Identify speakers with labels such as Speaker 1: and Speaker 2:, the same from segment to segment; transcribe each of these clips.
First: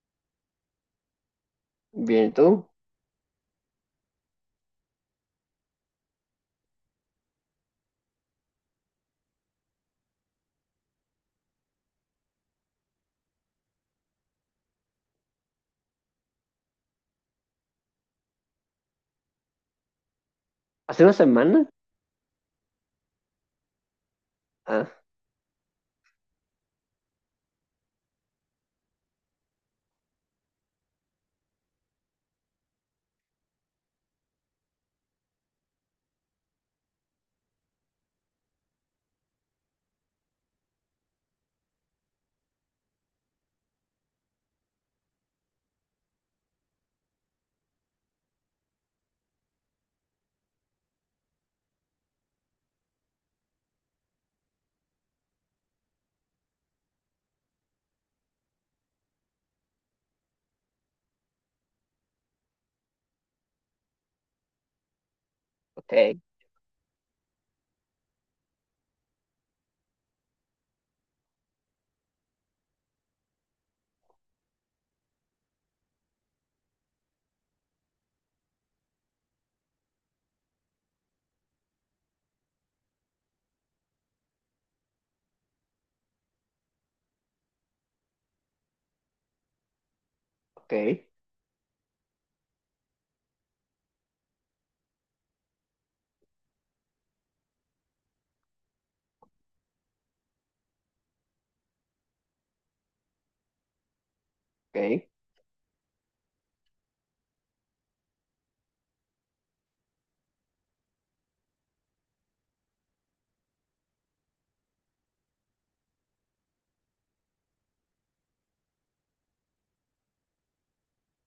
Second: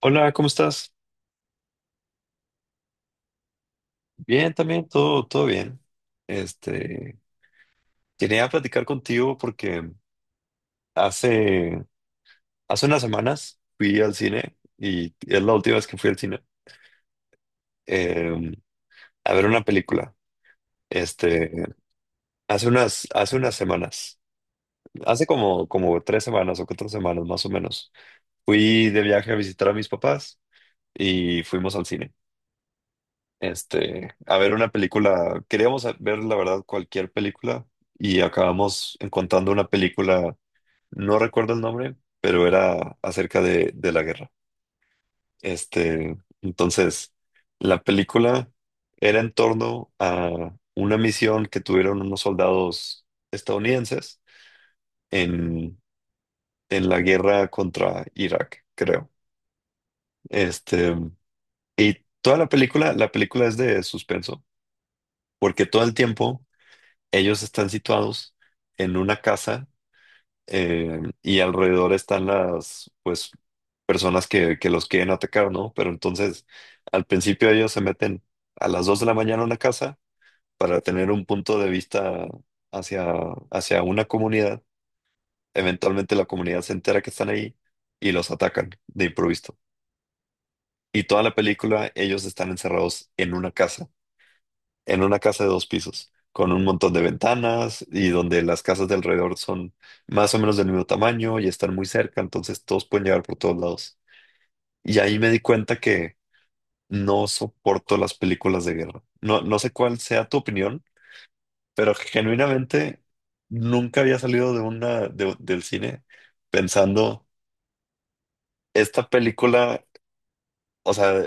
Speaker 1: Hola, ¿cómo estás?
Speaker 2: Bien, ¿y tú?
Speaker 1: Bien, también, todo bien. Este, quería platicar contigo porque hace, hace unas semanas fui al cine y es la última vez que fui al cine eh, a ver una película.
Speaker 2: ¿Hace una
Speaker 1: Este,
Speaker 2: semana?
Speaker 1: hace unas semanas,
Speaker 2: Ah,
Speaker 1: hace como 3 semanas o 4 semanas más o menos, fui de viaje a visitar a mis papás y fuimos al cine. A ver una película. Queríamos ver, la verdad, cualquier película y acabamos encontrando una película, no recuerdo el nombre, pero era acerca de la guerra. Este, entonces, la película era en torno a una misión que tuvieron unos soldados estadounidenses en, en la guerra contra Irak, creo. Este, y toda la película es de suspenso, porque todo
Speaker 2: ok,
Speaker 1: el tiempo ellos están situados en una casa y alrededor están las, pues, personas que los quieren atacar, ¿no? Pero entonces, al principio ellos se meten a las 2 de la mañana a una casa para tener un punto de vista hacia, hacia una comunidad. Eventualmente la comunidad se entera que están ahí y los atacan de improviso.
Speaker 2: ok,
Speaker 1: Y toda la película ellos están encerrados en una casa de dos pisos, con un montón de ventanas y donde las casas de alrededor son más o menos del mismo tamaño y están muy cerca, entonces todos pueden llegar por todos lados. Y
Speaker 2: ok.
Speaker 1: ahí me di cuenta que no soporto las películas de guerra. No, no sé cuál sea tu opinión, pero genuinamente nunca había salido de una del cine pensando esta película, o sea,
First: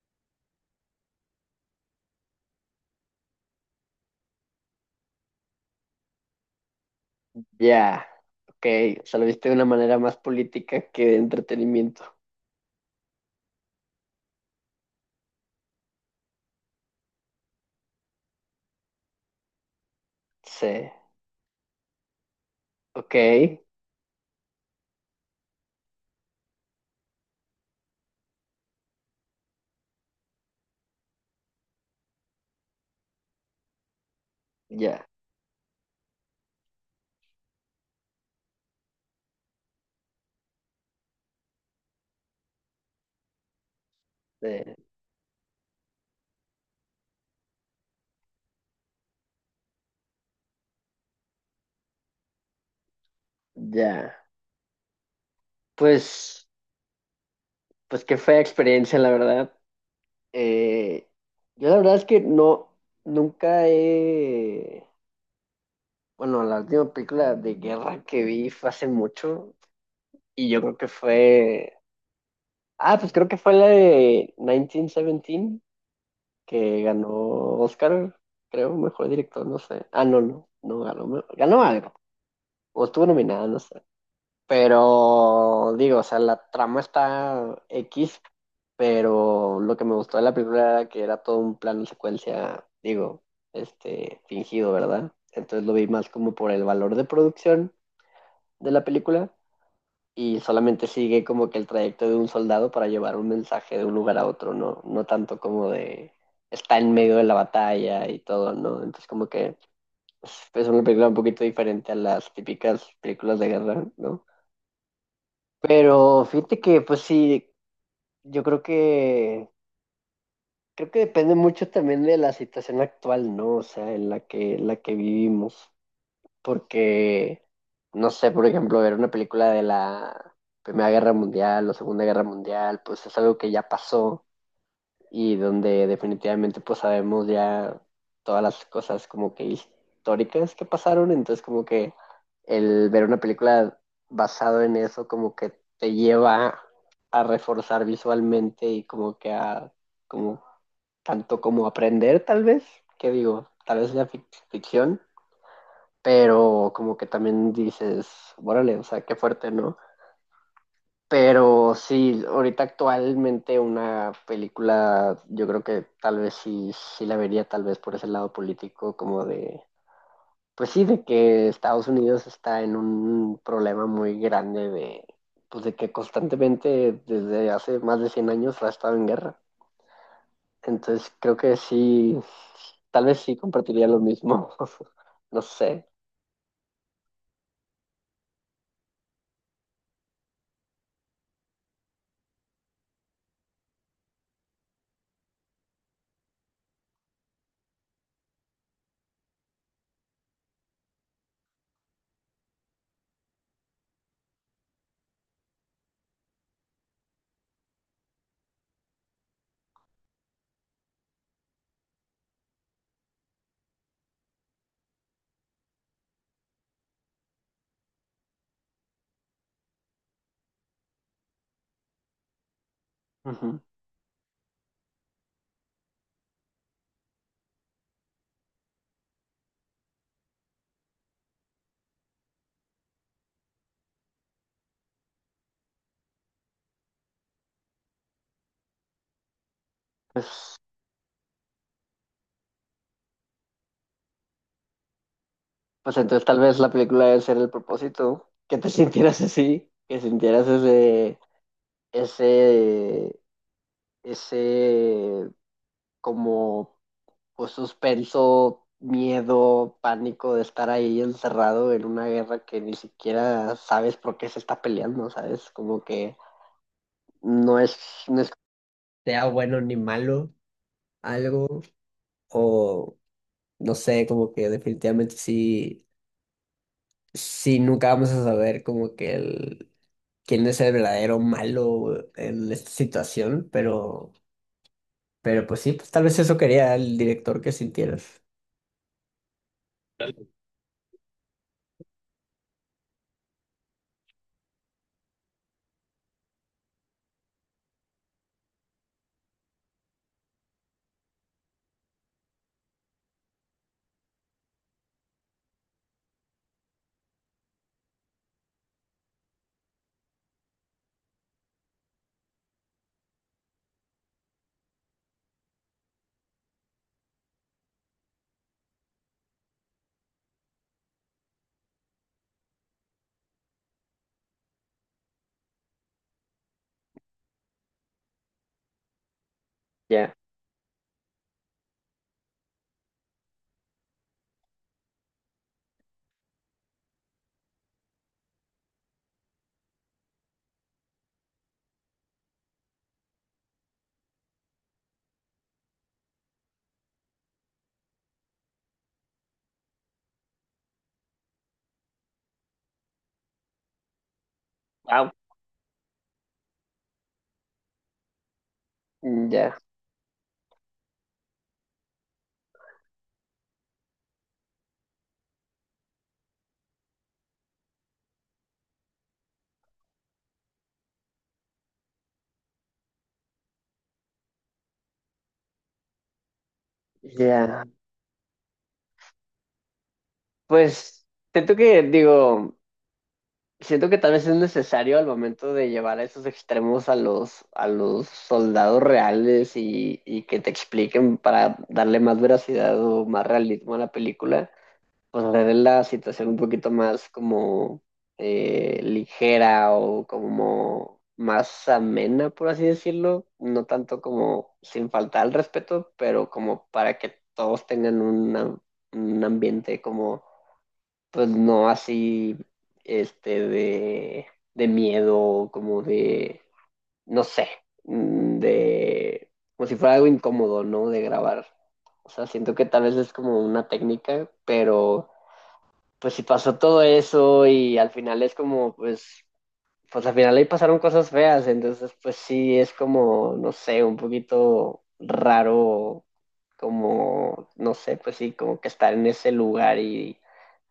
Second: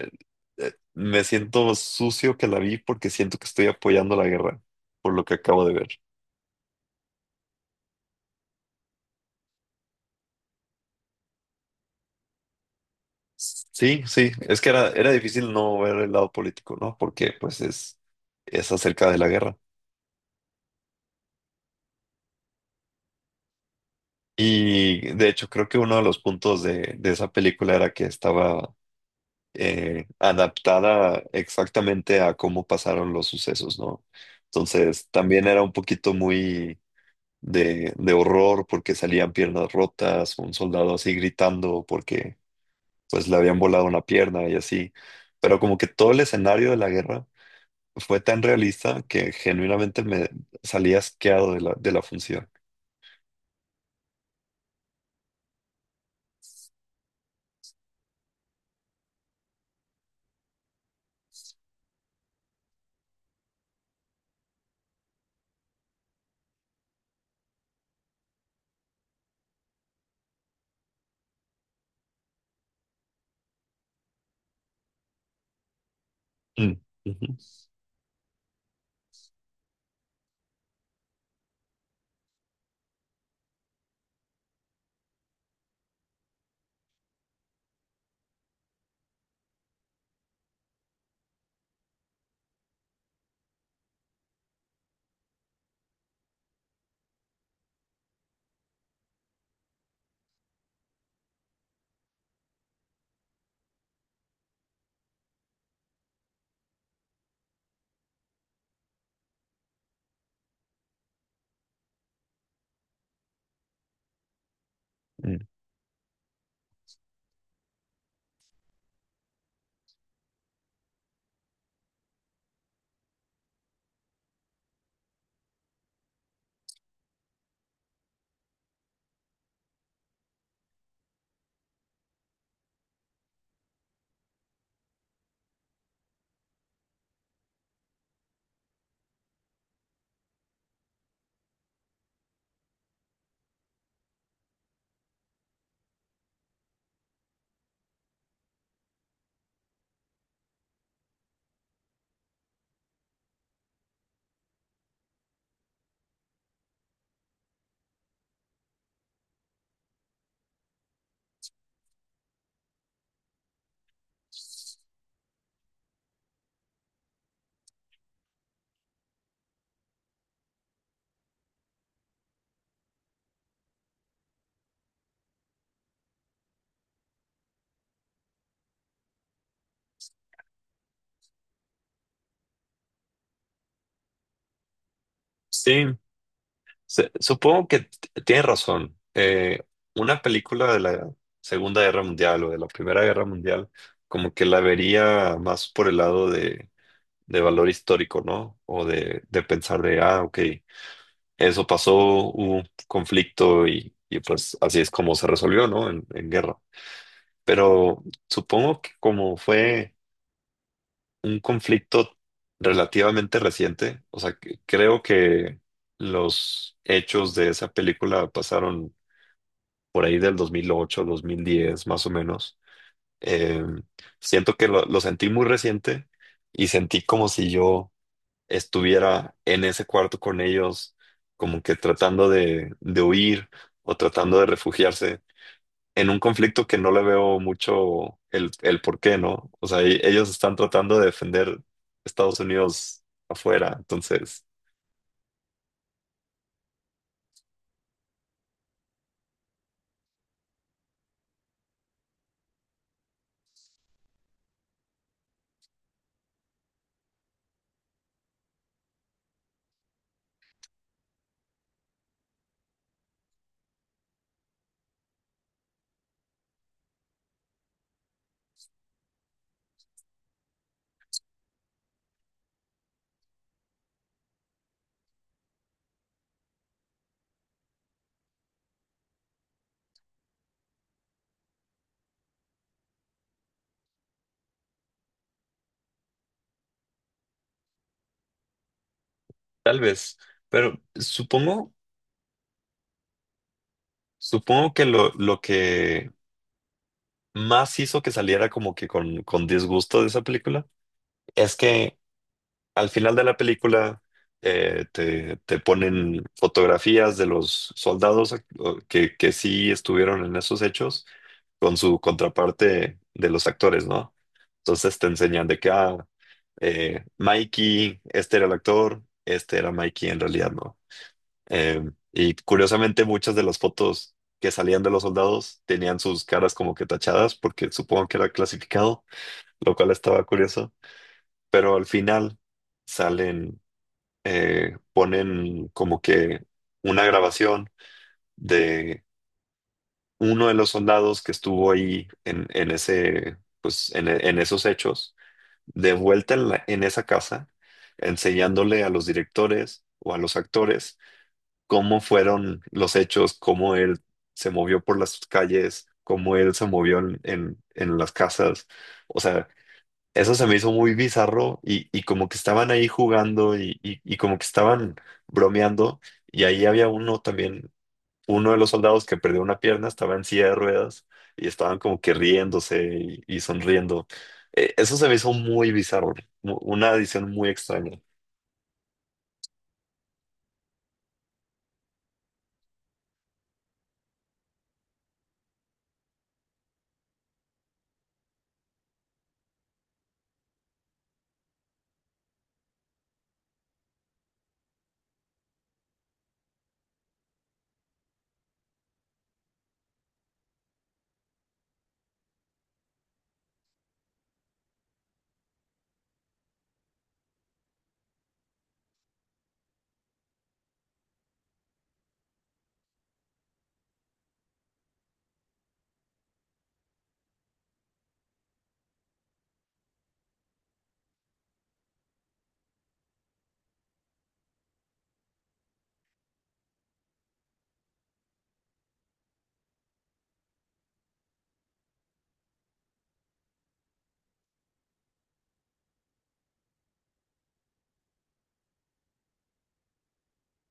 Speaker 1: me siento sucio que la vi porque siento que estoy apoyando la guerra por lo que acabo de ver.
Speaker 2: Ya, ok. O sea, lo viste de una manera más política que de entretenimiento.
Speaker 1: Sí, sí, es que era difícil no ver el lado político, ¿no? Porque pues es acerca de la guerra.
Speaker 2: Sí, ok,
Speaker 1: Y de hecho creo que uno de los puntos de esa película era que estaba adaptada exactamente a cómo pasaron los sucesos, ¿no?
Speaker 2: ya,
Speaker 1: Entonces también era un poquito muy de horror porque salían piernas rotas, un soldado así gritando porque pues le habían volado una pierna y
Speaker 2: eh,
Speaker 1: así. Pero como que todo el escenario de la guerra fue tan realista que genuinamente me salí asqueado de de la función.
Speaker 2: ya. Pues, pues qué fea experiencia, la verdad. Eh, yo la verdad es que no, nunca he... Bueno, la última película de guerra que vi fue hace mucho y yo creo que fue... Ah, pues creo que fue la de 1917
Speaker 1: Mm,
Speaker 2: que ganó
Speaker 1: ujú,
Speaker 2: Oscar, creo, mejor director, no sé. Ah, no, no, no ganó, me- ganó algo, o estuvo nominada, no sé. Pero digo, o sea, la trama está X, pero lo que me gustó de la película era que era todo un plano secuencia, digo, este, fingido, ¿verdad? Entonces lo vi más como por el valor de producción de la película y solamente sigue como que el trayecto de un soldado para llevar un mensaje de un lugar a otro, ¿no? No tanto como de está en medio de la batalla y todo, ¿no? Entonces como que es una película un poquito diferente a las típicas películas de guerra, ¿no?
Speaker 1: mm.
Speaker 2: Pero fíjate que pues sí, yo creo que depende mucho también de la situación actual, ¿no? O sea, en la que vivimos. Porque, no sé, por ejemplo, ver una película de la Primera Guerra Mundial o Segunda Guerra Mundial, pues es algo que ya pasó y donde definitivamente pues sabemos ya todas las cosas como que históricas que pasaron, entonces como que el ver una película basado en eso como que te lleva a reforzar visualmente y como que a como tanto como aprender tal vez, que digo, tal vez la fic- ficción, pero como que también dices, órale, o sea, qué fuerte, ¿no? Pero sí, ahorita actualmente una película, yo creo que tal vez sí, sí la vería tal vez por ese lado político, como de, pues sí, de que Estados Unidos está en un problema muy grande de, pues de que constantemente desde hace más de 100 años ha estado en guerra. Entonces creo que sí, tal vez sí compartiría lo mismo, no sé.
Speaker 1: Sí, supongo que tienes razón. Una película de la Segunda Guerra Mundial o de la Primera Guerra Mundial, como que la vería más por el lado de valor histórico, ¿no? O de pensar de, ah, ok, eso pasó, hubo un conflicto y pues así es como se resolvió, ¿no? En guerra. Pero supongo que como fue un conflicto relativamente reciente. O sea, creo que los hechos de esa película pasaron por ahí del 2008 2010 más o menos.
Speaker 2: Ujú.
Speaker 1: Eh, siento que lo sentí muy reciente y sentí como si yo estuviera en ese cuarto con ellos, como que tratando de huir o tratando de refugiarse en un conflicto que no le veo mucho el por qué, ¿no? O sea, ellos están
Speaker 2: Pues,
Speaker 1: tratando de defender Estados Unidos afuera, entonces,
Speaker 2: pues entonces tal vez la película debe ser el propósito, ¿no? Que te sintieras así, que sintieras ese, ese, ese, como pues suspenso, miedo, pánico de estar ahí encerrado en una guerra que ni siquiera sabes por qué se está peleando, ¿sabes? Como que no es, no es sea bueno ni malo algo, o no sé, como que definitivamente sí. Sí, nunca vamos a saber como que el, quién es el verdadero malo en esta situación, pero pues sí, pues tal vez eso quería el director que sintieras.
Speaker 1: tal vez, pero supongo, supongo que lo que más hizo que saliera como que con disgusto de esa película es que al final de la película te ponen fotografías de los soldados que sí estuvieron en esos hechos con su contraparte de los actores, ¿no? Entonces te enseñan de que, ah, Mikey, este era el actor, este era Mikey en realidad, ¿no? Eh, y curiosamente muchas de las fotos que salían de los soldados tenían sus caras como que tachadas porque supongo que era clasificado, lo cual
Speaker 2: Ya,
Speaker 1: estaba curioso, pero al final salen ponen como que una grabación de uno de los soldados que estuvo ahí en ese, pues, en esos hechos, de vuelta en, en esa casa, enseñándole a los directores o a los actores cómo fueron los hechos, cómo él se movió por
Speaker 2: wow,
Speaker 1: las calles, cómo él se movió en las casas. O sea,
Speaker 2: ya,
Speaker 1: eso se me hizo muy bizarro y como que estaban ahí jugando y como que estaban bromeando y ahí había uno también, uno de los soldados que perdió una pierna, estaba en silla de ruedas y estaban como que riéndose y sonriendo. Eso se me hizo muy bizarro, una edición muy
Speaker 2: ya.
Speaker 1: extraña.
Speaker 2: Pues siento que, digo, siento que tal vez es necesario al momento de llevar a esos extremos a los soldados reales y que te expliquen para darle más veracidad o más realismo a la película. Pues le dé la situación un poquito más como ligera o como más amena, por así decirlo, no tanto como sin faltar al respeto, pero como para que todos tengan una- un ambiente como, pues no así, este, de miedo, como de, no sé, de, como si fuera algo incómodo, ¿no? De grabar. O sea, siento que tal vez es como una técnica, pero pues sí pasó todo eso y al final es como, pues, pues al final ahí pasaron cosas feas, entonces pues sí es como, no sé, un poquito raro, como, no sé, pues sí, como que estar en ese lugar y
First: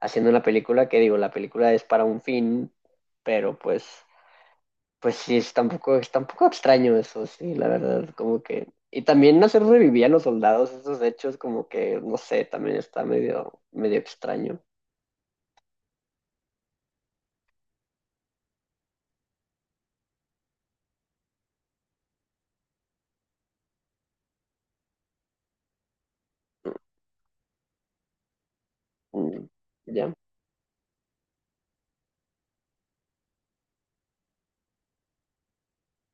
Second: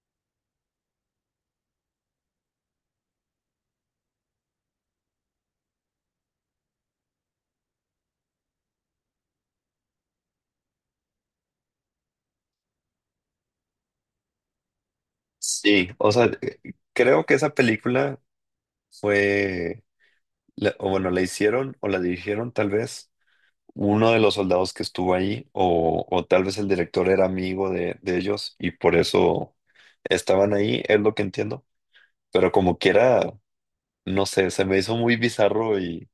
Speaker 2: haciendo una película que digo, la película es para un fin, pero pues, pues sí, es tampoco extraño eso, sí, la verdad, como que... Y también hacer revivir a los soldados, esos hechos como que, no sé, también está medio, medio extraño.
Speaker 1: Sí, o sea, creo que esa película fue, o bueno, la hicieron o la dirigieron tal vez uno de los soldados que estuvo ahí, o tal vez el director era amigo de ellos y por
Speaker 2: Mm,
Speaker 1: eso
Speaker 2: ya.
Speaker 1: estaban ahí, es lo que entiendo. Pero como quiera, no sé, se me hizo muy bizarro y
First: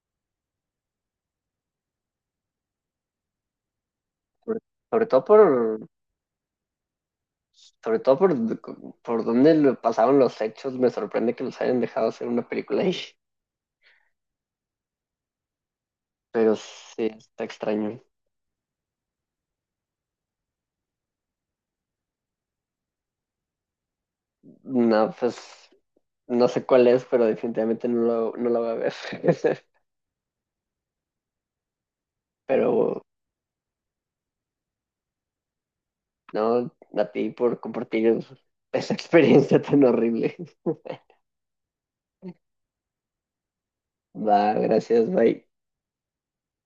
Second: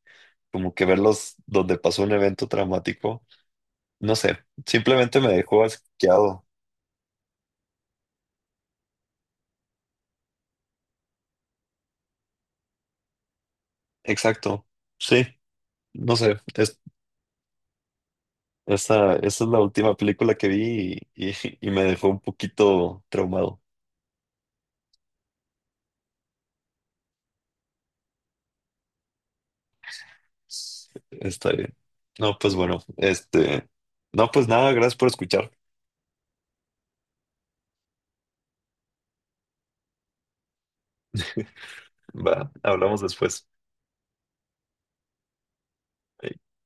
Speaker 1: como que verlos donde pasó un evento traumático, no sé,
Speaker 2: Sobre, sobre
Speaker 1: simplemente
Speaker 2: todo
Speaker 1: me dejó
Speaker 2: por,
Speaker 1: asqueado.
Speaker 2: sobre todo por dónde lo pasaron los hechos, me sorprende que los hayan dejado hacer una película ahí.
Speaker 1: Exacto, sí, no sé,
Speaker 2: Pero
Speaker 1: es,
Speaker 2: sí, está extraño.
Speaker 1: esa es la última película que vi y, y me dejó un poquito traumado.
Speaker 2: No, pues no sé cuál es, pero definitivamente no, lo, no la voy a ver.
Speaker 1: Está bien. No, pues bueno,
Speaker 2: Pero
Speaker 1: este. No, pues nada, gracias por escuchar.
Speaker 2: no, a ti por compartir esa experiencia tan horrible.
Speaker 1: Va, hablamos después.
Speaker 2: Va, gracias, bye.
Speaker 1: Ahí.